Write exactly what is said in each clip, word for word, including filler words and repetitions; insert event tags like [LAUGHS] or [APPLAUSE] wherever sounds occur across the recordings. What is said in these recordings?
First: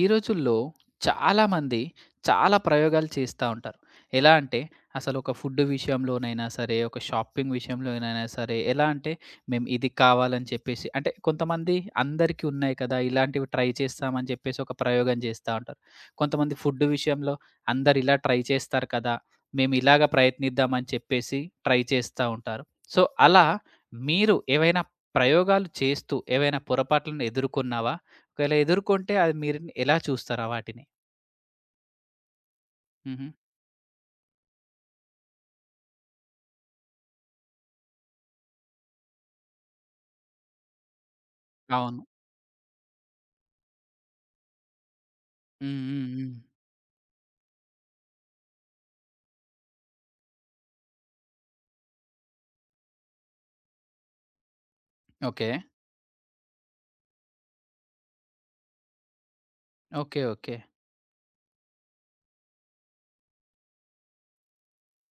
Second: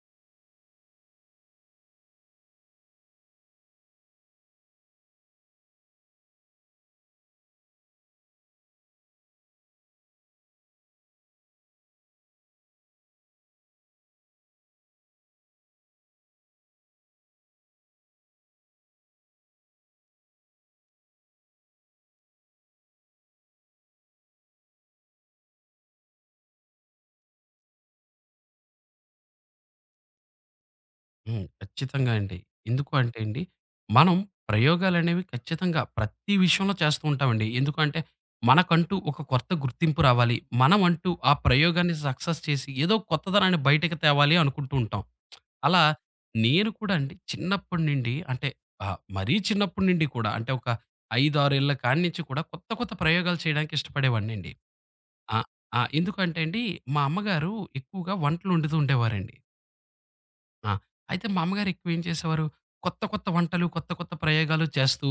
ఈ రోజుల్లో చాలామంది చాలా ప్రయోగాలు చేస్తా ఉంటారు. ఎలా అంటే అసలు ఒక ఫుడ్ విషయంలోనైనా సరే, ఒక షాపింగ్ విషయంలోనైనా సరే, ఎలా అంటే మేము ఇది కావాలని చెప్పేసి అంటే కొంతమంది అందరికీ ఉన్నాయి కదా! ఇలాంటివి ట్రై చేస్తామని చెప్పేసి ఒక ప్రయోగం చేస్తా ఉంటారు. కొంతమంది ఫుడ్ విషయంలో అందరు ఇలా ట్రై చేస్తారు కదా! మేము ఇలాగ ప్రయత్నిద్దాం అని చెప్పేసి ట్రై చేస్తా ఉంటారు. సో, అలా మీరు ఏవైనా ప్రయోగాలు చేస్తూ ఏవైనా పొరపాట్లను ఎదుర్కొన్నావా? ఒకవేళ ఎదుర్కొంటే అది మీరు ఎలా చూస్తారా వాటిని? హ్మ్. ఖచ్చితంగా అండి. ఎందుకు అంటే హుహు. అండి, మనం ప్రయోగాలనేవి ఖచ్చితంగా ప్రతి విషయంలో చేస్తూ ఉంటామండి. ఎందుకు అంటే, మనకంటూ ఒక కొత్త గుర్తింపు రావాలి. మనమంటూ ఆ ప్రయోగాన్ని అవును. సక్సెస్ చేసి ఏదో కొత్తదనాన్ని బయటకి తేవాలి అనుకుంటూ ఉంటాం. హ్మ్. అలా హ్మ్. హ్మ్. నేను కూడా అండి చిన్నప్పటి నుండి అంటే ఆహ్, మరీ చిన్నప్పటి నుండి కూడా అంటే ఒక ఐదు, ఆరు ఏళ్ల కాడ్నించి కూడా కొత్త కొత్త ప్రయోగాలు చేయడానికి ఇష్టపడేవాడినండి. ఆ! ఓకే. ఆ! ఎందుకంటే అండి, మా అమ్మగారు ఎక్కువగా వంటలు వండుతూ ఉండేవారండి. ఓకే. ఓకే. ఆ! అయితే మా అమ్మగారు ఎక్కువేం చేసేవారు, కొత్త కొత్త వంటలు, కొత్త కొత్త ప్రయోగాలు చేస్తూ,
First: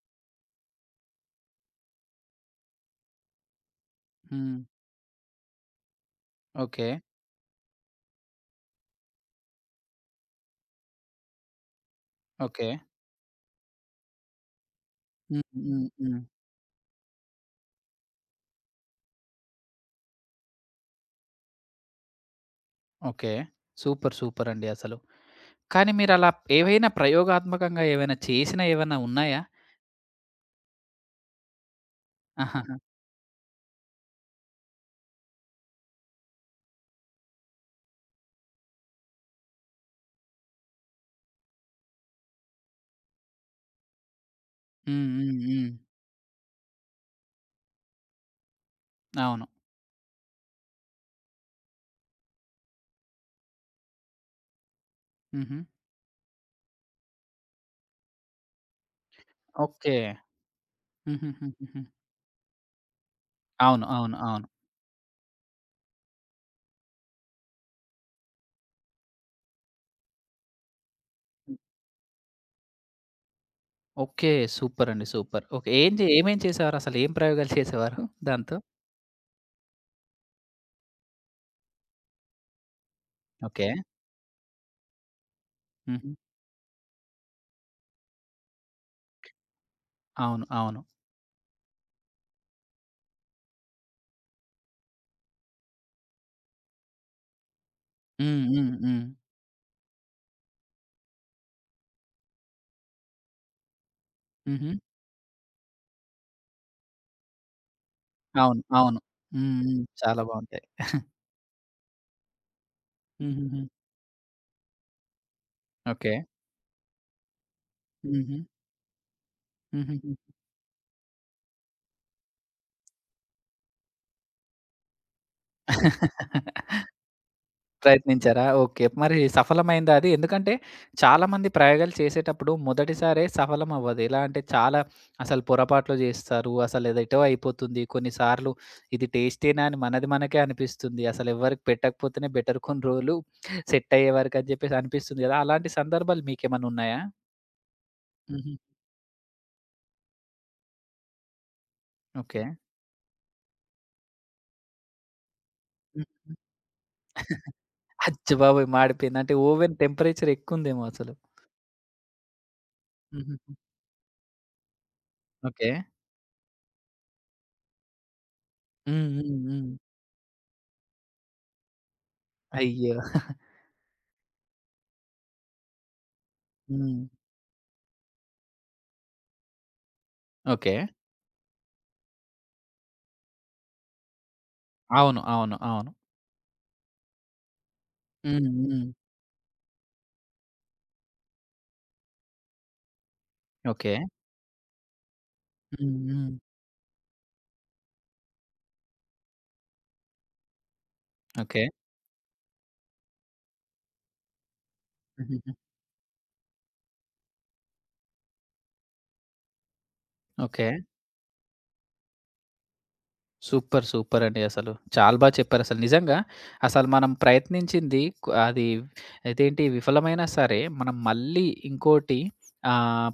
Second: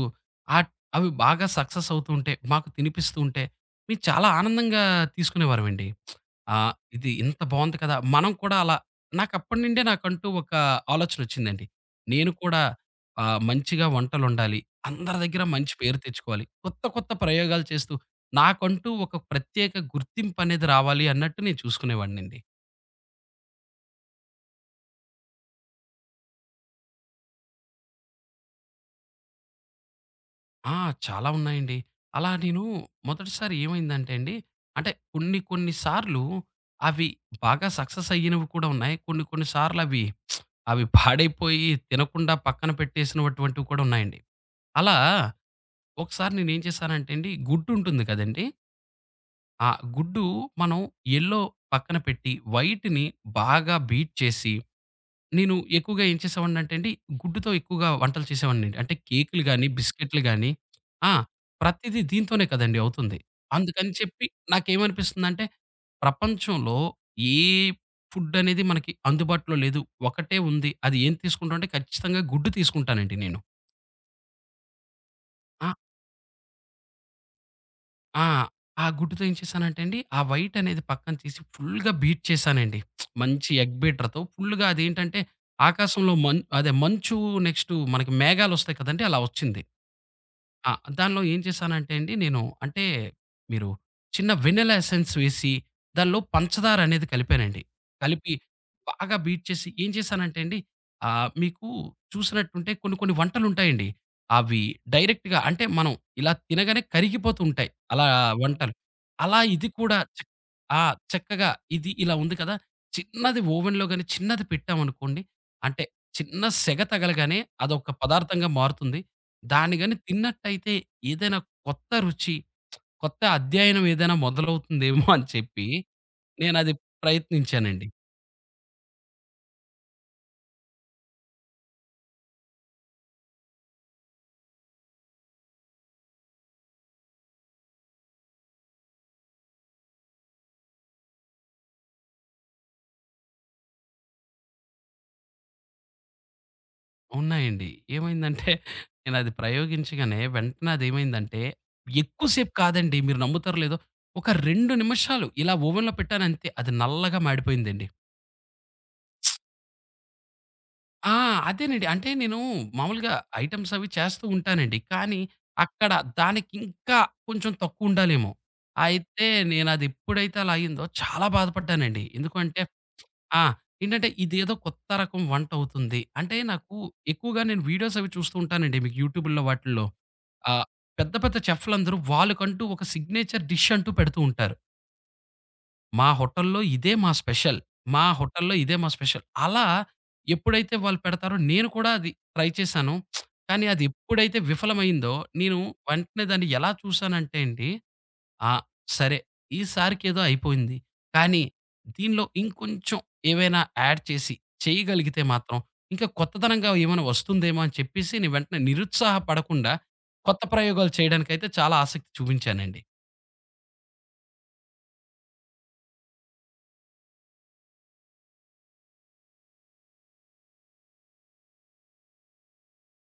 ఆట్ అవి బాగా సక్సెస్ అవుతూ ఉంటే, మాకు తినిపిస్తూ ఉంటే, మేము చాలా హ్మ్. ఆనందంగా తీసుకునేవారమండి. ఆ! ఓకే. ఇది ఇంత బావుంది కదా! మనం కూడా అలా నాకప్పటి నుండే నాకంటూ ఒక ఆలోచనొచ్చిందండి. నేను కూడా ఓకే. ఆహ్, మంచిగా వంటలొండాలి. అందరి హ్మ్. దగ్గర మంచి హ్మ్. పేరు హ్మ్. తెచ్చుకోవాలి. కొత్త కొత్త ప్రయోగాలు చేస్తూ, నాకంటూ ఒక ప్రత్యేక గుర్తింపనేది రావాలి అన్నట్టు నేను చూసుకునేవాడినండి. ఓకే. సూపర్. సూపర్ అండి అసలు. కానీ మీరలా ఏవైనా ప్రయోగాత్మకంగా ఏవైనా చేసినా ఏవన్నా ఉన్నాయా? ఆ! చాలా ఉన్నాయండి. అలా నేను ఆహాహా! మొదటిసారి ఏమైందంటే అండి, అంటే కొన్ని కొన్ని సార్లు అవి బాగా సక్సెస్ అయ్యినవి కూడా ఉన్నాయి. కొన్ని కొన్ని సార్లు అవి, అవి పాడైపోయి తినకుండా పక్కన పెట్టేసినటువంటివి కూడా ఉన్నాయండి. అలా హ్మ్. హ్మ్. హ్మ్. ఒకసారి నేనేం చేశానంటే అండి, గుడ్డు ఉంటుంది కదండీ! అవును. ఆ గుడ్డు మనం ఎల్లో పక్కన పెట్టి వైట్‌ని బాగా బీట్ చేసి నేను హుహు. ఎక్కువగా ఏం చేసేవాడినంటే అండి, గుడ్డుతో ఎక్కువగా వంటలు చేసేవాడినండి. అంటే కేకులు గాని, ఓకే. బిస్కెట్‌లు గాని. ఆ! హుహుహుహుహు. ప్రతీదీ దీంతోనే కదండీ అవుతుంది. అవును. అందుకని అవును. చెప్పి అవును. నాకేమనిపిస్తుందంటే, ప్రపంచంలో ఏ ఫుడ్ అనేది మనకి అందుబాటులో లేదు. ఒకటే ఉంది. అది ఏం తీసుకుంటాం అంటే ఖచ్చితంగా గుడ్డు తీసుకుంటానండి నేను. ఓకే. సూపర్ అండి. సూపర్. ఆ! ఓకే. ఏం జే ఏమేం చేసేవారసలు? ఏం ప్రయోగాలు చేసేవారు ఆ! దాంతో? ఆ గుడ్డుతో ఏం చేశానంటే అండి, ఆ వైట్ అనేది పక్కన తీసి ఫుల్‌గా బీట్ చేశానండి. మంచి ఓకే. ఎగ్ బీటర్‌తో ఫుల్‌గా అదేంటంటే హుహు. ఆకాశంలో మన్ అదే మంచు, నెక్స్ట్ మనకి మేఘాలొస్తాయి కదండీ! అలా వచ్చింది. అవును. ఆ! అవును. దానిలో ఏం చేశానంటే అండి నేను అంటే మీరు చిన్న వెనిల్లా ఎసెన్స్ వేసి దానిలో పంచదార అనేది కలిపానండి. కలిపి హ్మ్. హ్మ్. హ్మ్. బాగా బీట్ చేసి ఏం చేశానంటే అండి, ఆహ్, మీకు చూసినట్టుంటే కొన్ని కొన్ని వంటలుంటాయండి. అవి హుహు. డైరెక్ట్‌గా అంటే మనం ఇలా తినగానే కరిగిపోతూ ఉంటాయి. అలా అవును. వంటలు. అవును. అలా హ్మ్. ఇది హ్మ్. కూడా చాలా చక్ బావుంటాయి. ఆ! చక్కగా ఇది ఇలా ఉంది కదా! చిన్నది హుహుహు. ఓవెన్‌లో గాని చిన్నది పెట్టామనుకోండి, అంటే ఓకే. చిన్న సెగ తగలగానే అదొక హుహు. పదార్థంగా మారుతుంది. దాన్ని గాని హుహుహు. తిన్నట్టయితే ఏదైనా కొత్త రుచి, కొత్త అధ్యయనం ఏదైనా మొదలవుతుందేమో అని చెప్పి నేనది [LAUGHS] ప్రయత్నించానండి. ప్రయత్నించారా? ఓకే. మరి సఫలమైందా అది? ఎందుకంటే చాలామంది ప్రయోగాలు చేసేటప్పుడు మొదటిసారే సఫలం అవ్వదు. ఎలా అంటే చాలా అసలు పొరపాట్లు జేస్తారు. అసలేదో ఎటో అయిపోతుంది. కొన్నిసార్లు ఇది టేస్టీనా అని మనది మనకే అనిపిస్తుంది. అసలెవ్వరికి పెట్టకపోతేనే బెటర్ కొన్ని రోజులు సెట్ అయ్యేవరకని జెప్పేసి అనిపిస్తుంది గదా! అలాంటి సందర్భాలు మీకేమన్నున్నాయా? ఉన్నాయండి. హుహు. ఏమైందంటే నేనది ప్రయోగించగానే వెంటనే అదేమైందంటే ఎక్కువ ఓకే. సేపు కాదండి మీరు నమ్ముతారో లేదో ఒక రెండు నిమిషాలు ఇలా ఓవెన్‌లో హ్మ్. పెట్టానంతే అది నల్లగా మాడిపోయిందండి. అచ్చ బాబోయ్! మాడిపోయింది. అంటే ఓవెన్ టెంపరేచర్ ఎక్కువుందేమో అసలు. ఆ! అదేనండి. అంటే నేను మామూలుగా హుహుహు. ఐటెమ్స్ అవి చేస్తూ ఉంటానండి. కానీ ఓకే. అక్కడ దానికింకా కొంచెం తక్కువుండాలేమో! హ్మ్. అయితే హ్మ్. హ్మ్. నేనది ఎప్పుడైతే అలా అయిందో చాలా బాధపడ్డానండి. ఎందుకంటే అయ్యో! ఆ! ఏంటంటే ఇదేదో కొత్త రకం వంటవుతుంది. అంటే నాకు హ్మ్. ఎక్కువగా నేను వీడియోస్ అవి చూస్తూ ఉంటానండి. మీకు యూట్యూబుల్లో వాటిల్లో. ఆహ్, ఓకే. పెద్ద పెద్ద చెఫ్‌లందరూ వాళ్ళకంటూ ఒక సిగ్నేచర్ డిష్ అంటూ పెడుతూ ఉంటారు. అవును. అవును. అవును. మా హోటల్లో ఇదే మా స్పెషల్. మా హ్మ్. హోటల్లో ఇదే హ్మ్. మా స్పెషల్. అలా ఎప్పుడైతే వాళ్ళు పెడతారో నేను కూడా అది ట్రై చేశాను. కానీ అది ఓకే. ఎప్పుడైతే విఫలమైందో, నేను హ్మ్. వెంటనే హ్మ్. దాన్ని ఎలా చూసానంటే అండి, ఆ! సరే ఈసారికేదో అయిపోయింది. కానీ ఓకే. దీనిలో ఇంకొంచెం ఏవైనా యాడ్ చేసి చేయగలిగితే హుహుహు. మాత్రం, ఇంకా కొత్తదనంగా ఏమైనా వస్తుందేమో అని చెప్పేసి నేను వెంటనే నిరుత్సాహపడకుండా కొత్త ఓకే. ప్రయోగాలు చేయడానికైతే చాలా ఆసక్తి చూపించానండి. సూపర్. సూపర్ అండి అసలు. చాలా బా చెప్పారసలు. నిజంగా అసలు మనం ప్రయత్నించింది కు అది ఇదేంటి విఫలమైనా సరే, మనం మళ్ళీ ఇంకోటి ఆహ్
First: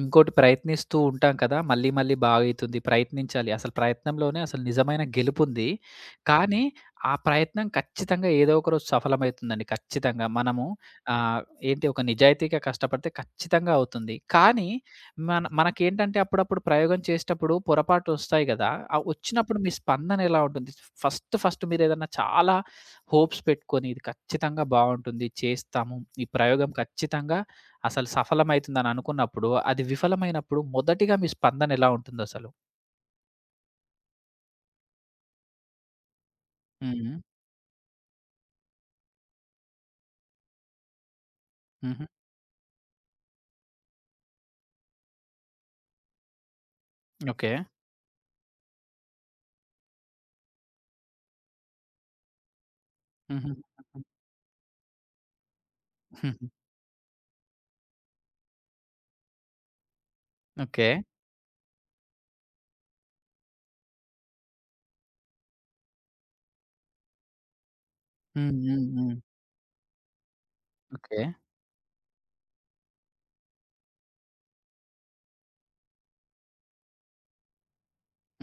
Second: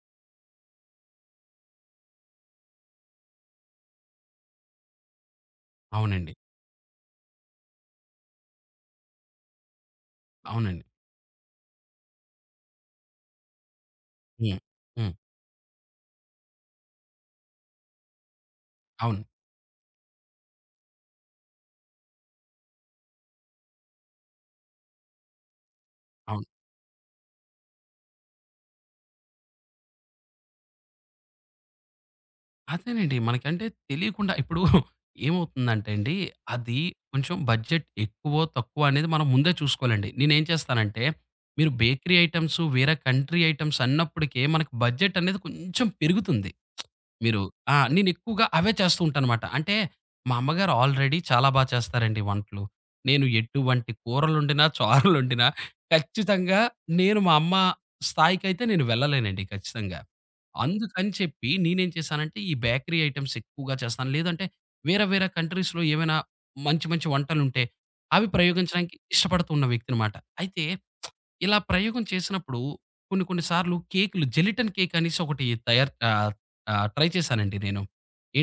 ఇంకోటి ప్రయత్నిస్తూ ఉంటాం కదా! మళ్ళీ మళ్ళీ బాగయితుంది. ప్రయత్నించాలి. అసలు ప్రయత్నంలోనే అసలు నిజమైన గెలుపుంది. హ్మ్. అవునండి. కానీ ఆ ప్రయత్నం ఖచ్చితంగా ఏదో ఒక రోజు సఫలమైతుందండి. ఖచ్చితంగా. మనము అవునండి. ఆహ్, ఏంటి ఒక నిజాయితీగా కష్టపడితే ఖచ్చితంగా అవుతుంది. హ్మ్. కానీ హ్మ్. మన మనకేంటంటే అప్పుడప్పుడు ప్రయోగం చేసేటప్పుడు పొరపాటొస్తాయి గదా! ఆ అవును. వచ్చినప్పుడు మీ స్పందన ఎలా ఉంటుంది? ఫస్ట్ ఫస్ట్ మీరేదన్నా చాలా హోప్స్ పెట్టుకొని ఇది ఖచ్చితంగా బావుంటుంది. చేస్తాము. ఈ అవును. ప్రయోగం ఖచ్చితంగా అసలు సఫలమైతుందని అనుకున్నప్పుడు, అది విఫలమైనప్పుడు మొదటిగా మీ స్పందనెలా ఉంటుందసలు? అదేనండి. మనకంటే తెలియకుండా ఇప్పుడు ఏమవుతుందంటే అండి, అది హ్మ్. కొంచెం బడ్జెట్ ఎక్కువో, తక్కువ అనేది మనం ముందే చూసుకోవాలండి. నేనేం చేస్తానంటే, మీరు హుహు. బేకరీ ఐటెమ్స్, వేరే కంట్రీ ఐటెమ్స్ అన్నప్పటికే మనకు బడ్జెట్ అనేది కొంచెం పెరుగుతుంది. మీరు ఓకే. ఆ! నేనెక్కువగా అవే చేస్తూ ఉంటానమాట. అంటే మా అమ్మగారు ఆల్రెడీ చాలా బా చేస్తారండి వంటలు. నేను హుహు. ఎటువంటి కూరలొండినా, చారులొండినా [LAUGHS] హుహు. ఖచ్చితంగా నేను మా అమ్మ స్థాయికైతే నేను వెళ్ళలేనండి ఖచ్చితంగా. ఓకే. అందుకని చెప్పి నేనేం చేశానంటే ఈ బేకరీ ఐటెమ్స్ ఎక్కువగా చేస్తాను. లేదంటే వేరే వేరే కంట్రీస్‌లో ఏమైనా మంచి మంచి వంటలుంటే అవి హ్మ్. హ్మ్. ప్రయోగించడానికి హ్మ్. ఇష్టపడుతున్న వ్యక్తినమాట. అయితే ఓకే. ఇలా ప్రయోగం చేసినప్పుడు కొన్ని కొన్ని సార్లు కేకులు జెలిటన్ కేక్ అనేసి ఒకటి తయారు ఆహ్, ఆహ్, ట్రై చేశానండి నేను.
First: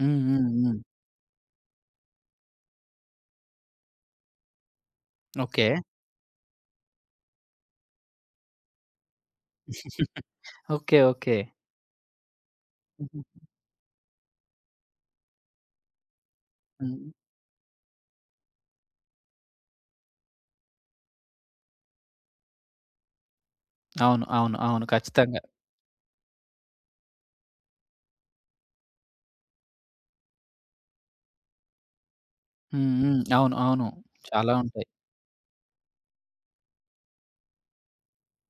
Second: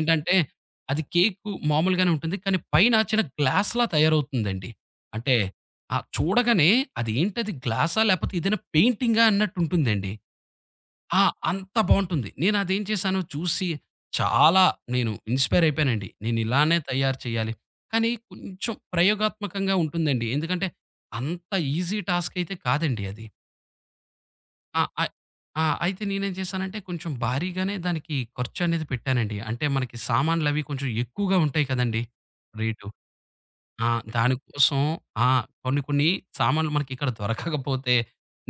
హ్మ్. హ్మ్. హ్మ్. అది కేకు మామూలుగానే ఉంటుంది. కానీ పైన చిన్న గ్లాస్‌లా తయారవుతుందండి. అంటే ఓకే. ఆహ్, చూడగానే అదేంటది గ్లాసా? లేపోతే ఏదైనా పెయింటింగా అన్నట్టు ఉంటుందండి. [LAUGHS] ఓకే. ఆ! ఓకే. అంత బావుంటుంది. నేను అదేం హుహు. చేశాను చూసి చాలా నేను ఇన్‌స్పైర్ అయిపోయానండి. నేను ఇలానే హ్మ్. తయారు చేయాలి. కానీ కొంచెం ప్రయోగాత్మకంగా ఉంటుందండి. ఎందుకంటే అంత ఈజీ టాస్క్ అయితే కాదండి అది. అవును. అవును. ఆ! అవును. అయ్ ఖచ్చితంగా. ఆ! అయితే నేనేం చేశానంటే కొంచెం భారీగానే దానికి ఖర్చనేది పెట్టానండి. అంటే మనకి సామాన్లవి కొంచెం ఎక్కువగా ఉంటాయి కదండీ! హ్మ్. రేటు. హ్మ్. అవును. అవును. ఆ! చాలా దానికోసం ఉంటాయి. ఆ! కొన్ని కొన్ని సామాన్లు మనకిక్కడ దొరకకపోతే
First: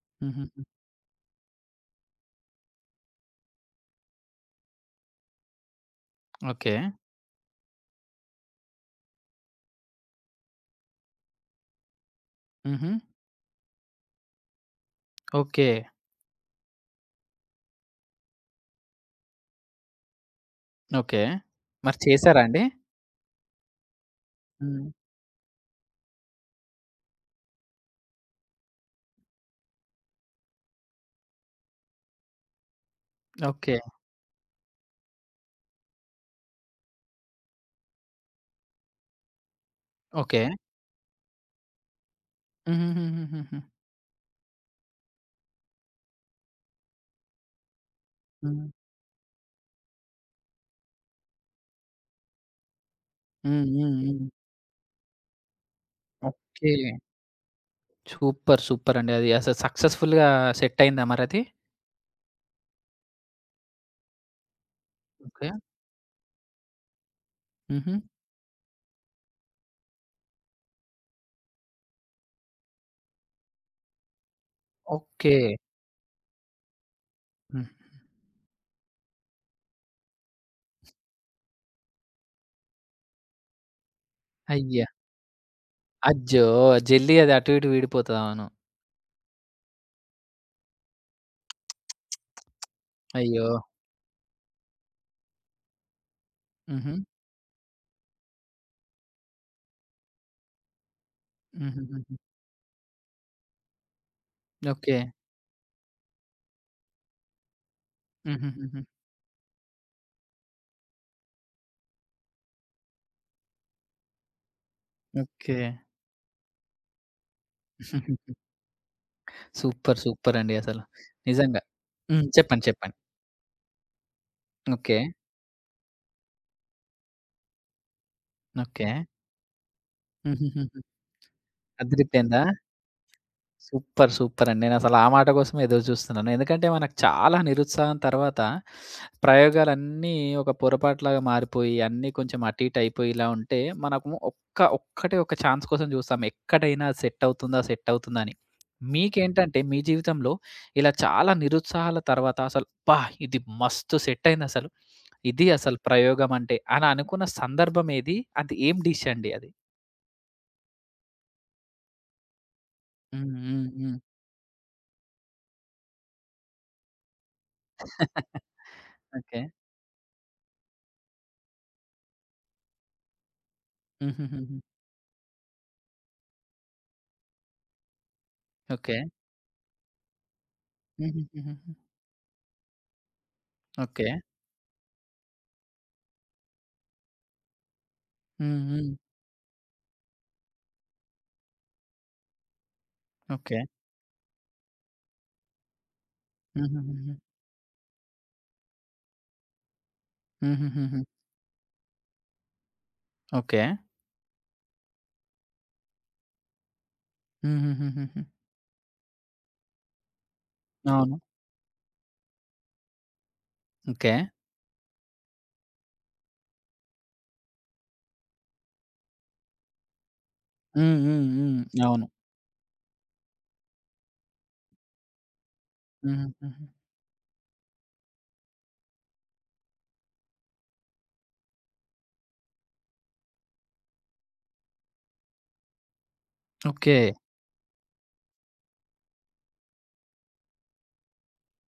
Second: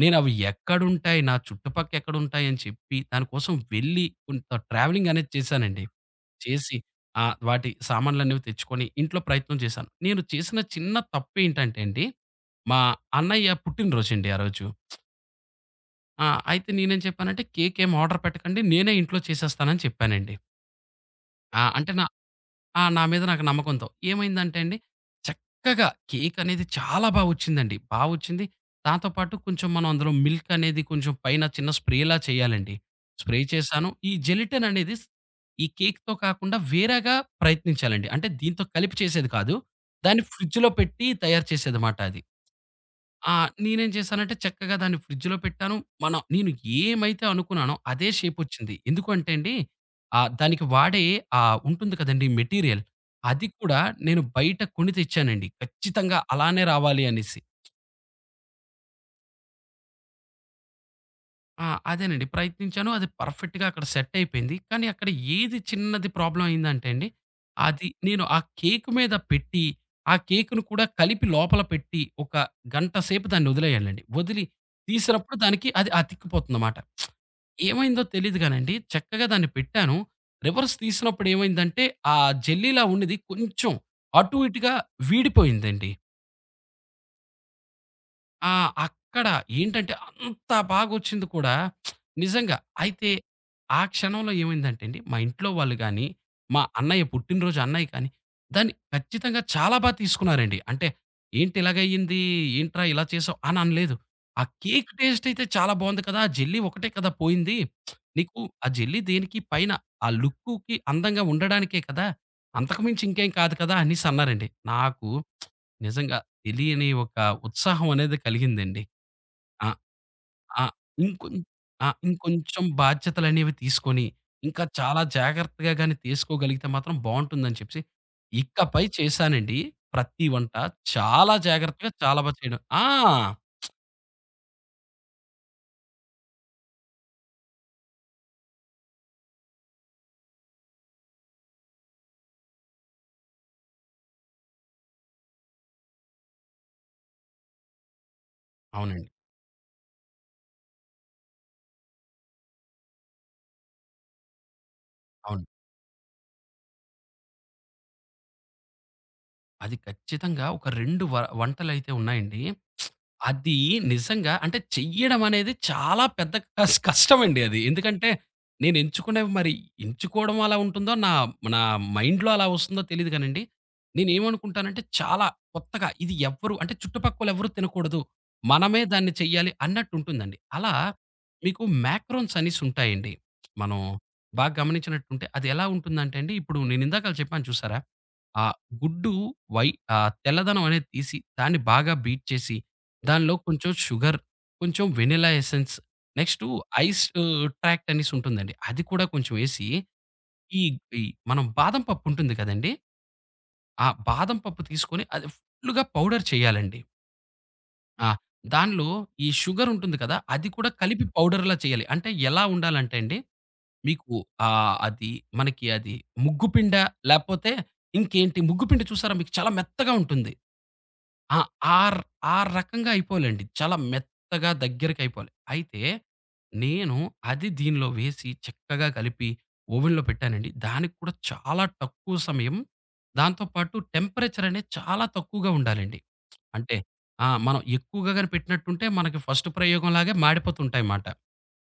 నేనవి హుహుహు. ఎక్కడుంటాయి? నా చుట్టుపక్కెక్కడుంటాయి? అని చెప్పి దాని కోసం వెళ్ళి కొంత ట్రావెలింగ్ అనేది చేశానండి. ఓకే. చేసి ఆ! వాటి సామాన్లనేవి తెచ్చుకొని ఇంట్లో ప్రయత్నం చేశాను. నేను చేసిన చిన్న తప్పేంటంటే అండి, మా హుహు. అన్నయ్య పుట్టినరోజండి ఆ రోజు. ఓకే. ఆ! అయితే నేనేం చెప్పానంటే, "కేక్ ఏం ఆర్డర్ పెట్టకండి. నేనే ఇంట్లో చేసేస్తానని" చెప్పానండి. ఓకే. ఆ! అంటే మరి నా చేసారా అండి? ఆ! నా మీద నాకు నమ్మకంతో. ఏమైందంటే అండి, హ్మ్. చక్కగా కేక్ అనేది చాలా బా వచ్చిందండి. బా వచ్చింది. దాంతో పాటు కొంచెం మనం అందులో మిల్క్ అనేది కొంచెం పైన చిన్న స్ప్రేలా చేయాలండి. Spray okay. చేశాను. ఈ జెలటిన్ అనేది స్ ఈ కేక్‌తో కాకుండా వేరేగా ప్రయత్నించాలండి. అంటే దీంతో కలిపి చేసేది కాదు. దాన్ని ఓకే. ఫ్రిడ్జ్‌లో పెట్టి తయారు చేసేదమాట అది. ఆ! హుహుహుహుహుహు. నేనేం చేశానంటే చక్కగా దాన్ని ఫ్రిడ్జ్‌లో పెట్టాను. మనం నేను ఏమైతే అనుకున్నానో అదే హ్మ్. షేపొచ్చింది. ఎందుకంటే అండి, ఆహ్, దానికి వాడే ఆహ్, ఉంటుంది కదండీ మెటీరియల్. అది హ్మ్. కూడా హ్మ్. నేను హ్మ్. బయట కొని తెచ్చానండి. ఖచ్చితంగా అలానే ఓకే. రావాలి అనేసి. సూపర్. సూపరండి. అది అసలు సక్సెస్‌ఫుల్‌గా సెట్ అయిందా మరది? ఆ! అదేనండి ప్రయత్నించాను. అది పర్ఫెక్ట్‌గా అక్కడ సెట్ అయిపోయింది. కానీ అక్కడ ఓకే. ఏది చిన్నది ప్రాబ్లమ్ అయిందంటే అండి, అది హుహు. నేను ఆ కేక్ మీద పెట్టి, ఆ కేక్‌ను కూడా కలిపి లోపల పెట్టి, ఒక గంట సేపు దాన్ని వదిలేయాలండి. వదిలి ఓకే. తీసినప్పుడు దానికి అది అతికిపోతుందమాట. హ్మ్. ఏమైందో తెలీదు గానండి. చక్కగా దాన్ని పెట్టాను. రివర్స్ తీసినప్పుడు ఏమైందంటే, ఆ జెల్లీలా ఉన్నది కొంచెం అటు ఇటుగా అయ్యా! వీడిపోయిందండి. అజ్జో! జెల్లీ అది అటు ఇటు విడిపోతది. అవును. ఆ! అక్కడ ఏంటంటే అంత బాగొచ్చింది కూడా నిజంగా. అయితే అయ్యో! ఆ క్షణంలో ఏమైందంటే అండి, మా ఇంట్లో వాళ్ళు గాని, మా హుహు. అన్నయ్య పుట్టినరోజు అన్నయ్య కానీ, దాన్ని ఖచ్చితంగా చాలా బా తీసుకున్నారండి. అంటే "ఏంటి హుహుహుహు. ఇలాగయ్యింది? ఏంట్రా ఇలా చేసావు?" అని అనలేదు. ఆ కేక్ ఓకే. టేస్ట్ అయితే చాలా బావుంది కదా! ఆ జెల్లీ ఒకటే కదా పోయింది. నీకు ఆ హుహుహుహు. జెల్లీ దేనికి పైన ఆ లుక్కుకి అందంగా ఉండడానికే కదా! అంతకు మించి ఇంకేం కాదు కదా! అనేసి అన్నారండి. నాకు ఓకే. నిజంగా తెలియని ఒక ఉత్సాహం అనేది కలిగిందండి. ఆ! సూపర్. సూపరండి ఆ! అసలు. ఇంకొం నిజంగా. ఆ! హ్మ్. చెప్పండి. ఇంకొంచెం చెప్పండి. బాధ్యతలనేవి తీసుకొని, ఇంకా ఓకే. చాలా జాగ్రత్తగా గాని తీసుకోగలిగితే మాత్రం బావుంటుందని చెప్పేసి, ఇకపై ఓకే. చేశానండి. ప్రతి వంట హుహుహుహు. చాలా జాగ్రత్తగా, చాలా బా అదిరిపోయిందా? చేయడం. ఆ! సూపర్. సూపరండి. నేనసలు ఆ మాట కోసమే ఎదురు చూస్తున్నాను. ఎందుకంటే మనకు చాలా నిరుత్సాహం తర్వాత ప్రయోగాలన్నీ ఒక పొరపాటులాగా మారిపోయి, అన్నీ కొంచెం అటు ఇటు అయిపోయి ఇలా ఉంటే, మనకు ఒక్క ఒక్కటే ఒక ఛాన్స్ కోసం చూస్తాం. ఎక్కడైనా సెట్ అవుతుందా? సెట్ అవుతుందా? అని. అవునండి. మీకేంటంటే మీ జీవితంలో ఇలా చాలా నిరుత్సాహాల తర్వాత అసలు అబ్బా! ఇది మస్తు సెట్ అయిందసలు. అవును. ఇది అసలు ప్రయోగం అంటే అని అనుకున్న సందర్భం ఏది? అది ఏం డిష్ అండి అది? అది ఖచ్చితంగా ఒక రెండవ వ వంటలైతే ఉన్నాయండి హ్మ్. అది హ్మ్. హ్మ్. నిజంగా అంటే చెయ్యడం అనేది చాలా పెద్ద కస్ కష్టమండి అది. ఎందుకంటే, [LAUGHS] నేను ఎంచుకునేవి ఓకే. మరి ఎంచుకోవడం అలా ఉంటుందో, నా నా మైండ్‌లో అలా వస్తుందో తెలీదు గానండి. హుహుహుహు. నేనేమనుకుంటానంటే చాలా కొత్తగా ఇది ఎవ్వరు అంటే చుట్టుపక్కలెవరు తినకూడదు. మనమే ఓకే. దాన్ని చెయ్యాలి అన్నట్టుంటుందండి. అలా హుహుహుహు. మీకు మాక్రోన్స్ అనేసి ఉంటాయండి. మనం ఓకే. బాగా గమనించినట్టుంటే అది ఎలా ఉంటుందంటే అండి, ఇప్పుడు నేను ఇందాకల చెప్పాను చూసారా? ఆ హ్మ్. హ్మ్. గుడ్డు వై ఆహ్, తెల్లదనం అనేది తీసి దాన్ని బాగా బీట్ చేసి దానిలో ఓకే. కొంచెం షుగర్, కొంచెం వెనిల్లా ఎసెన్స్, నెక్స్టు ఐస్ హుహుహుహు. ట్రాక్ట్ అనేసి ఉంటుందండి. అది కూడా కొంచెం ఎసి, ఈ హుహుహుహు. ఈ మనం బాదం పప్పు ఉంటుంది కదండీ! ఓకే. ఆ బాదం పప్పు తీసుకొని అది ఫుల్లుగా పౌడర్ చేయాలండి. ఆ! హుహుహుహుహు. దానిలో ఈ షుగర్ ఉంటుంది కదా! అది కూడా కలిపి అవును. పౌడర్‌లా చేయాలి. అంటే ఎలా ఉండాలంటే అండి, మీకు ఓకే. ఆహ్, అది మనకి అది ముగ్గుపిండ లేపోతే ఇంకేంటి ముగ్గుపిండి చూసారా మీకు చాలా మెత్తగా ఉంటుంది. హ్మ్. హ్మ్. ఆ! హ్మ్. ఆర్ అవును. ఆ రకంగా అయిపోవాలండి. చాలా మెత్తగా దగ్గరకయిపోవాలి. అయితే హుహుహుహు. నేను అది దీనిలో వేసి చక్కగా కలిపి ఓవెన్‌లో పెట్టానండి. దానికి కూడా చాలా తక్కువ సమయం, దాంతో పాటు టెంపరేచర్ అనేది చాలా తక్కువగా ఉండాలండి. అంటే ఓకే. ఆ! మనం ఎక్కువగా గాని పెట్టినట్టుంటే మనకి ఫస్ట్ ప్రయోగం లాగే మాడిపోతుంటాయిమాట.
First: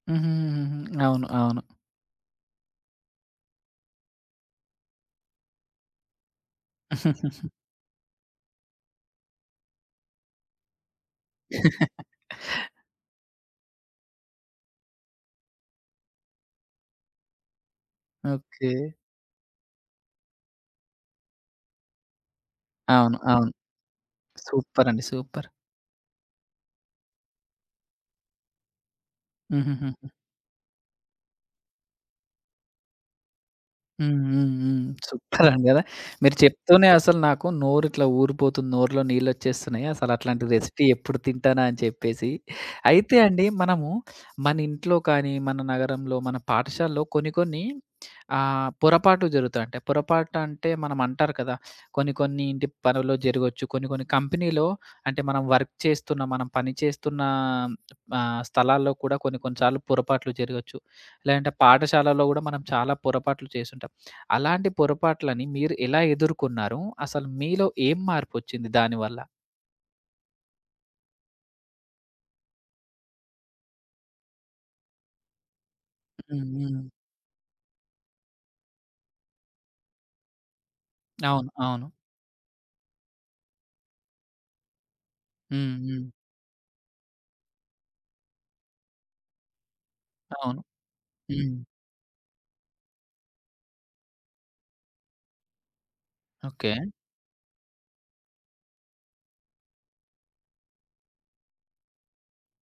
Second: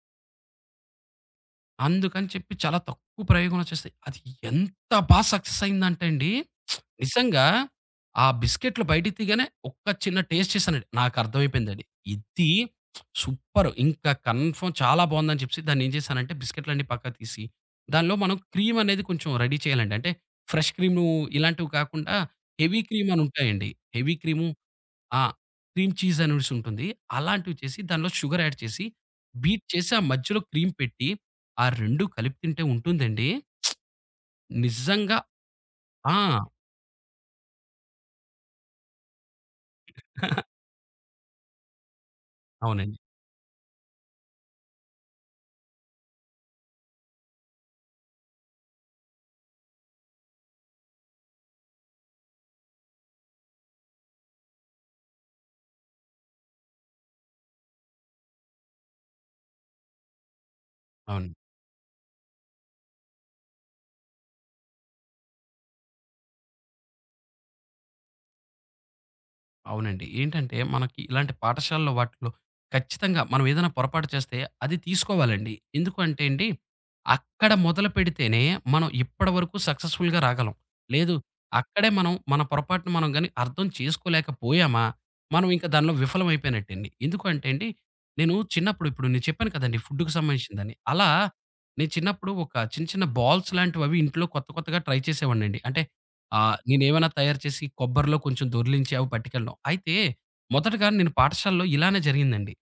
హుహుహుహుహు. అవును. అవును. అందుకని చెప్పి చాలా తక్కువ ప్రయోగంలోచ్చేస్తాయి. అది ఎంత బా సక్సెస్ అయిందంటే అండి, నిజంగా [LAUGHS] ఆ బిస్కెట్లు బయటికి తీయగానే ఒక్క చిన్న టేస్ట్ చేశానండి. నాకర్థమైపోయిందండి. ఇది సూపర్ ఇంకా కన్ఫర్మ్ చాలా బావుందని చెప్పేసి దాన్నేం చేశానంటే బిస్కెట్లన్నీ పక్కకు తీసి, దానిలో మనం ఓకే. క్రీమ్ అనేది కొంచెం రెడీ చేయాలండి. అంటే ఫ్రెష్ క్రీము ఇలాంటివి కాకుండా హెవీ క్రీమ్ అవును. అని అవును. ఉంటాయండి. హెవీ క్రీము సూపరండి. ఆ! సూపర్. క్రీమ్ చీజ్ అనేసి ఉంటుంది. అలాంటివి చేసి దానిలో షుగర్ యాడ్ చేసి, బీట్ చేసి ఆ హుహుహుహు. మధ్యలో క్రీమ్ పెట్టి, ఆ రెండు కలిపి తింటే ఉంటుందండి. హ్మ్. హ్మ్. హ్మ్. నిజంగా. సూపరండి గదా! ఆ! మీరు చెప్తూనే అసలు నాకు నోరిట్లా ఊరిపోతుంది. నోరులో నీళ్ళొచ్చేస్తున్నాయి. అసలు అట్లాంటి [LAUGHS] రెసిపీ ఎప్పుడు తింటానా అని చెప్పేసి. అవునండి. అయితే అండి మనము మన ఇంట్లో కానీ, మన నగరంలో, మన పాఠశాలలో కొన్ని కొన్ని ఆహ్, పొరపాట్లు జరుగుతాయి. అంటే పొరపాటు అంటే మనం అంటారు కదా! కొన్ని కొన్ని ఇంటి పనుల్లో జరగొచ్చు. కొన్ని కొన్ని కంపెనీలో అంటే మనం వర్క్ చేస్తున్న, మనం పని చేస్తున్న ఆహ్, స్థలాల్లో కూడా కొన్ని కొన్ని సార్లు పొరపాట్లు జరగొచ్చు. అవును. లేదంటే పాఠశాలలో గూడా మనం చాలా పొరపాట్లు చేసుంటాం. అలాంటి పొరపాట్లని మీరు ఎలా ఎదుర్కొన్నారు? అసలు మీలో ఏం మార్పొచ్చింది దానివల్ల? అవునండి. ఏంటంటే మనకి ఇలాంటి పాఠశాలలో వాటిలో ఖచ్చితంగా మనం ఏదైనా పొరపాటు చేస్తే అది తీసుకోవాలండి. ఎందుకు అంటే హ్మ్. అండి, హ్మ్. అక్కడ మొదలుపెడితేనే మనం ఇప్పటివరకు సక్సెస్‌ఫుల్‌గా రాగలం. లేదు, అవును. అవును. అక్కడే మనం మన పొరపాటును మనం గాని అర్థం చేసుకోలేకపోయామా, మనం ఇంకా హ్మ్. దానిలో హ్మ్. విఫలం అయిపోయినట్టండి. ఎందుకు అంటే అండి, నేను చిన్నప్పుడు ఇప్పుడు నేను చెప్పాను కదండీ ఫుడ్‌కి అవును. సంబంధించిందని. అలా హ్మ్. నేను చిన్నప్పుడు ఒక చిన్న చిన్న బాల్స్ లాంటివి అవి ఇంట్లో కొత్త కొత్తగా ట్రై చేసేవాడినండి. అంటే ఆహ్, ఓకే. నేనేమైనా తయారు చేసి కొబ్బరిలో కొంచెం దొర్లించి అవి పట్టుకెళ్ళడం. అయితే మొదటగా నేను పాఠశాలలో ఇలానే జరిగిందండి.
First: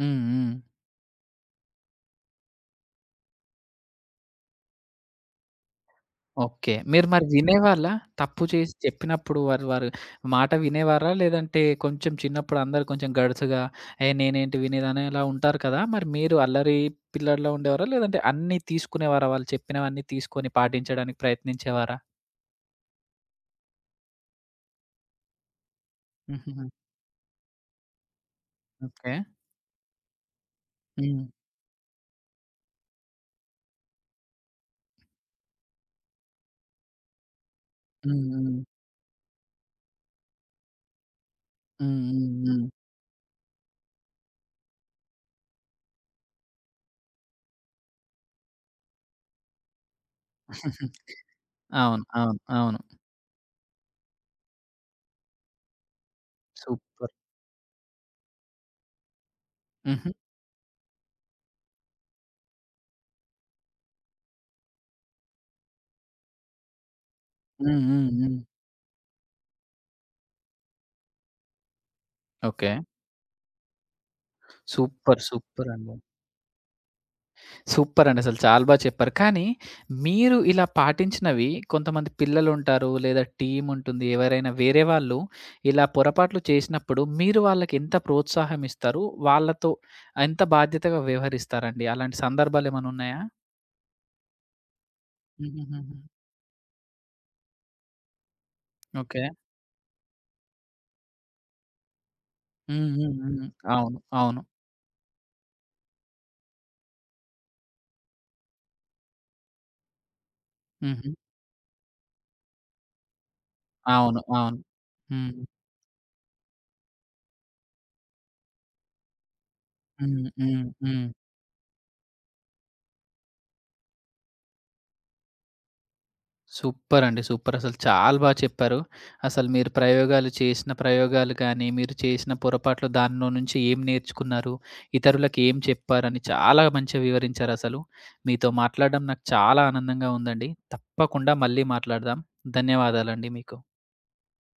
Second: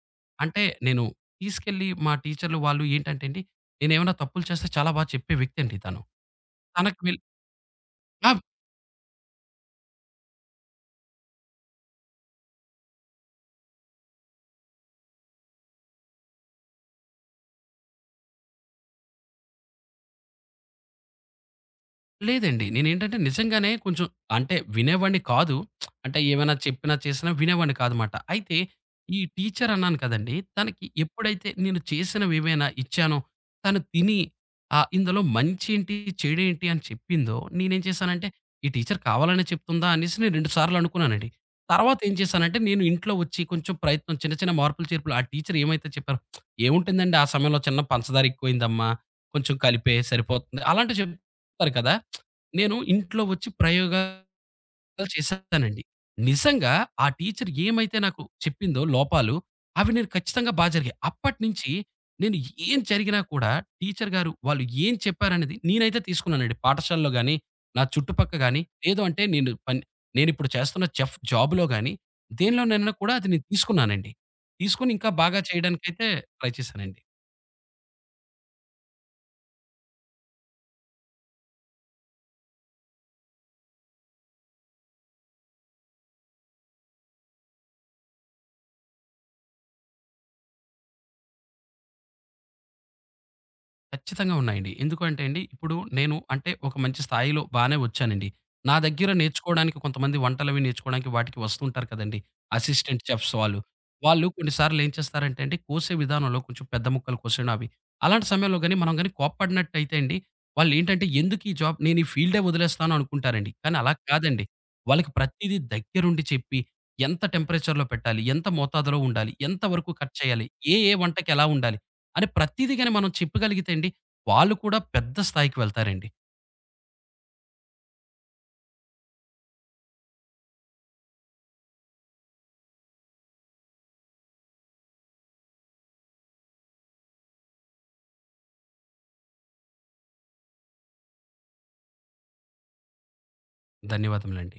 హ్మ్. హ్మ్. అంటే నేను తీసుకెళ్ళి మా టీచర్‌లు వాళ్ళు ఏంటంటే అండి, నేనేమైనా తప్పులు చేస్తే చాలా బాగా చెప్పే వ్యక్తి అండి తను. ఓకే. తనకి మీరు వీల్ మరి వినేవాళ్ళా? ఆ! తప్పు చేసి చెప్పినప్పుడు వారు వారు మాట వినేవారా? లేదంటే కొంచెం చిన్నప్పుడు అందరూ కొంచెం గడుసుగా "ఏయ్! నేనేంటి వినేదని" అలా ఉంటారు కదా! మరి మీరు అల్లరి పిల్లోడిలా ఉండేవారా? లేదంటే అన్నీ తీసుకునేవారా? వాళ్ళు చెప్పినవన్నీ తీసుకొని పాటించడానికి ప్రయత్నించేవారా? లేదండి. నేనేంటంటే నిజంగానే కొంచెం అంటే వినేవాడిని కాదు. అంటే ఏమైనా హుహుహు. చెప్పినా, చేసినా వినేవాడిని కాదమాట. అయితే ఓకే. ఈ టీచర్ అన్నాను కదండీ! తనకి హ్మ్. ఎప్పుడైతే నేను చేసినవేవైనా ఇచ్చానో, తను తిని ఆహ్, ఇందులో మంచేంటి, చెడేంటి అని చెప్పిందో, నేనేం హ్మ్. చేశానంటే హ్మ్. ఈ టీచర్ కావాలనే చెప్తుందా అనేసి నేను రెండు సార్లు అనుకున్నానండి. తర్వాత హ్మ్. ఏం హ్మ్. చేశానంటే హ్మ్. నేను ఇంట్లో వచ్చి కొంచెం ప్రయత్నం చిన్న, చిన్న మార్పులు, చేర్పులు ఆ టీచర్ ఏమైతే చెప్పారో ఏముంటుందండి ఆ సమయంలో చిన్న పంచదార ఎక్కువైందమ్మా, కొంచెం కలిపేయి సరిపోతుంది అలాంటివి చెప్ చెప్తారు కదా! అవును. అవును. నేను అవును. ఇంట్లో వచ్చి ప్రయోగాలు చేశానండి. నిజంగా ఆ సూపర్. టీచర్ ఏమైతే నాకు చెప్పిందో లోపాలు, అవి నేను హుహు. ఖచ్చితంగా బా జరిగాయి. అప్పటినుంచి నేను ఏం జరిగినా కూడా టీచర్ గారు వాళ్ళు ఏం చెప్పారనేది నేనైతే తీసుకున్నానండి. పాఠశాలలో గాని, హ్మ్. నా హ్మ్. చుట్టుపక్క హ్మ్. గాని, లేదు అంటే నేను పన్ నేనిప్పుడు చేస్తున్న చెఫ్ జాబ్‌లో గాని, ఓకే. దేనిలోనైనా కూడా అది నేను తీసుకున్నానండి. తీసుకొని ఇంకా సూపర్. బాగా సూపర్ అండి. చేయడానికైతే ట్రై చేశానండి. సూపర్ అండి. అసలు చాలా బా చెప్పారు. కానీ మీరు ఇలా పాటించినవి కొంతమంది పిల్లలుంటారు, లేదా టీమ్ ఉంటుంది. ఎవరైనా వేరే వాళ్ళు ఇలా పొరపాట్లు చేసినప్పుడు మీరు వాళ్ళకి ఎంత ప్రోత్సాహం ఇస్తారు? వాళ్ళతో ఎంత బాధ్యతగా వ్యవహరిస్తారండి? అలాంటి సందర్భాలు ఏమైనా ఉన్నాయా? ఖచ్చితంగా ఉన్నాయండి. ఎందుకు అంటే అండి, ఇప్పుడు హుహుహుహు. నేను అంటే ఒక మంచి స్థాయిలో బానే వచ్చానండి. నా దగ్గర ఓకే. నేర్చుకోవడానికి కొంతమంది వంటలవి నేర్చుకోవడానికి వాటికి వస్తుంటారు కదండీ! హ్మ్. అసిస్టెంట్ హ్మ్. చెఫ్స్ హ్మ్. వాళ్ళు. అవును. వాళ్ళు అవును. కొన్ని సార్లు ఏం చేస్తారంటే అండి, కోసే విధానంలో కొంచెం పెద్ద ముక్కలు కోసేయడం అవి. అలాంటి సమయంలో గాని మనం గాని కోప్పడినట్టయితే అండి, వాళ్ళేంటంటే హుహు. ఎందుకు ఈ జాబ్ నేను ఈ ఫీల్డే వదిలేస్తాను అనుకుంటారండి. కానీ అలా అవును. కాదండి. అవును. వాళ్ళకి హ్మ్. ప్రతీదీ దగ్గరుండి చెప్పి, ఎంత టెంపరేచర్‌లో పెట్టాలి? ఎంత మోతాదులో ఉండాలి? ఎంత వరకు కట్ హ్మ్. చేయాలి? హ్మ్. ఏ ఏ హ్మ్. వంటకి ఎలా ఉండాలి? అని ప్రతీదీ గాని మనం చెప్పగలిగితే అండి, వాళ్ళు కూడా పెద్ద స్థాయికి వెళ్తారండి. సూపరండి. సూపర్. అసలు చాలా బా చెప్పారు. అసలు మీరు ప్రయోగాలు చేసిన ప్రయోగాలు గానీ, మీరు చేసిన పొరపాట్లు దానిలో నుంచి ఏం నేర్చుకున్నారు, ఇతరులకు ఏం చెప్పారని చాలా మంచిగా వివరించారసలు. మీతో మాట్లాడడం నాకు చాలా ఆనందంగా ఉందండి. తప్పకుండా మళ్ళీ మాట్లాడదాం. ధన్యవాదాలండి మీకు. ధన్యవాదములండి.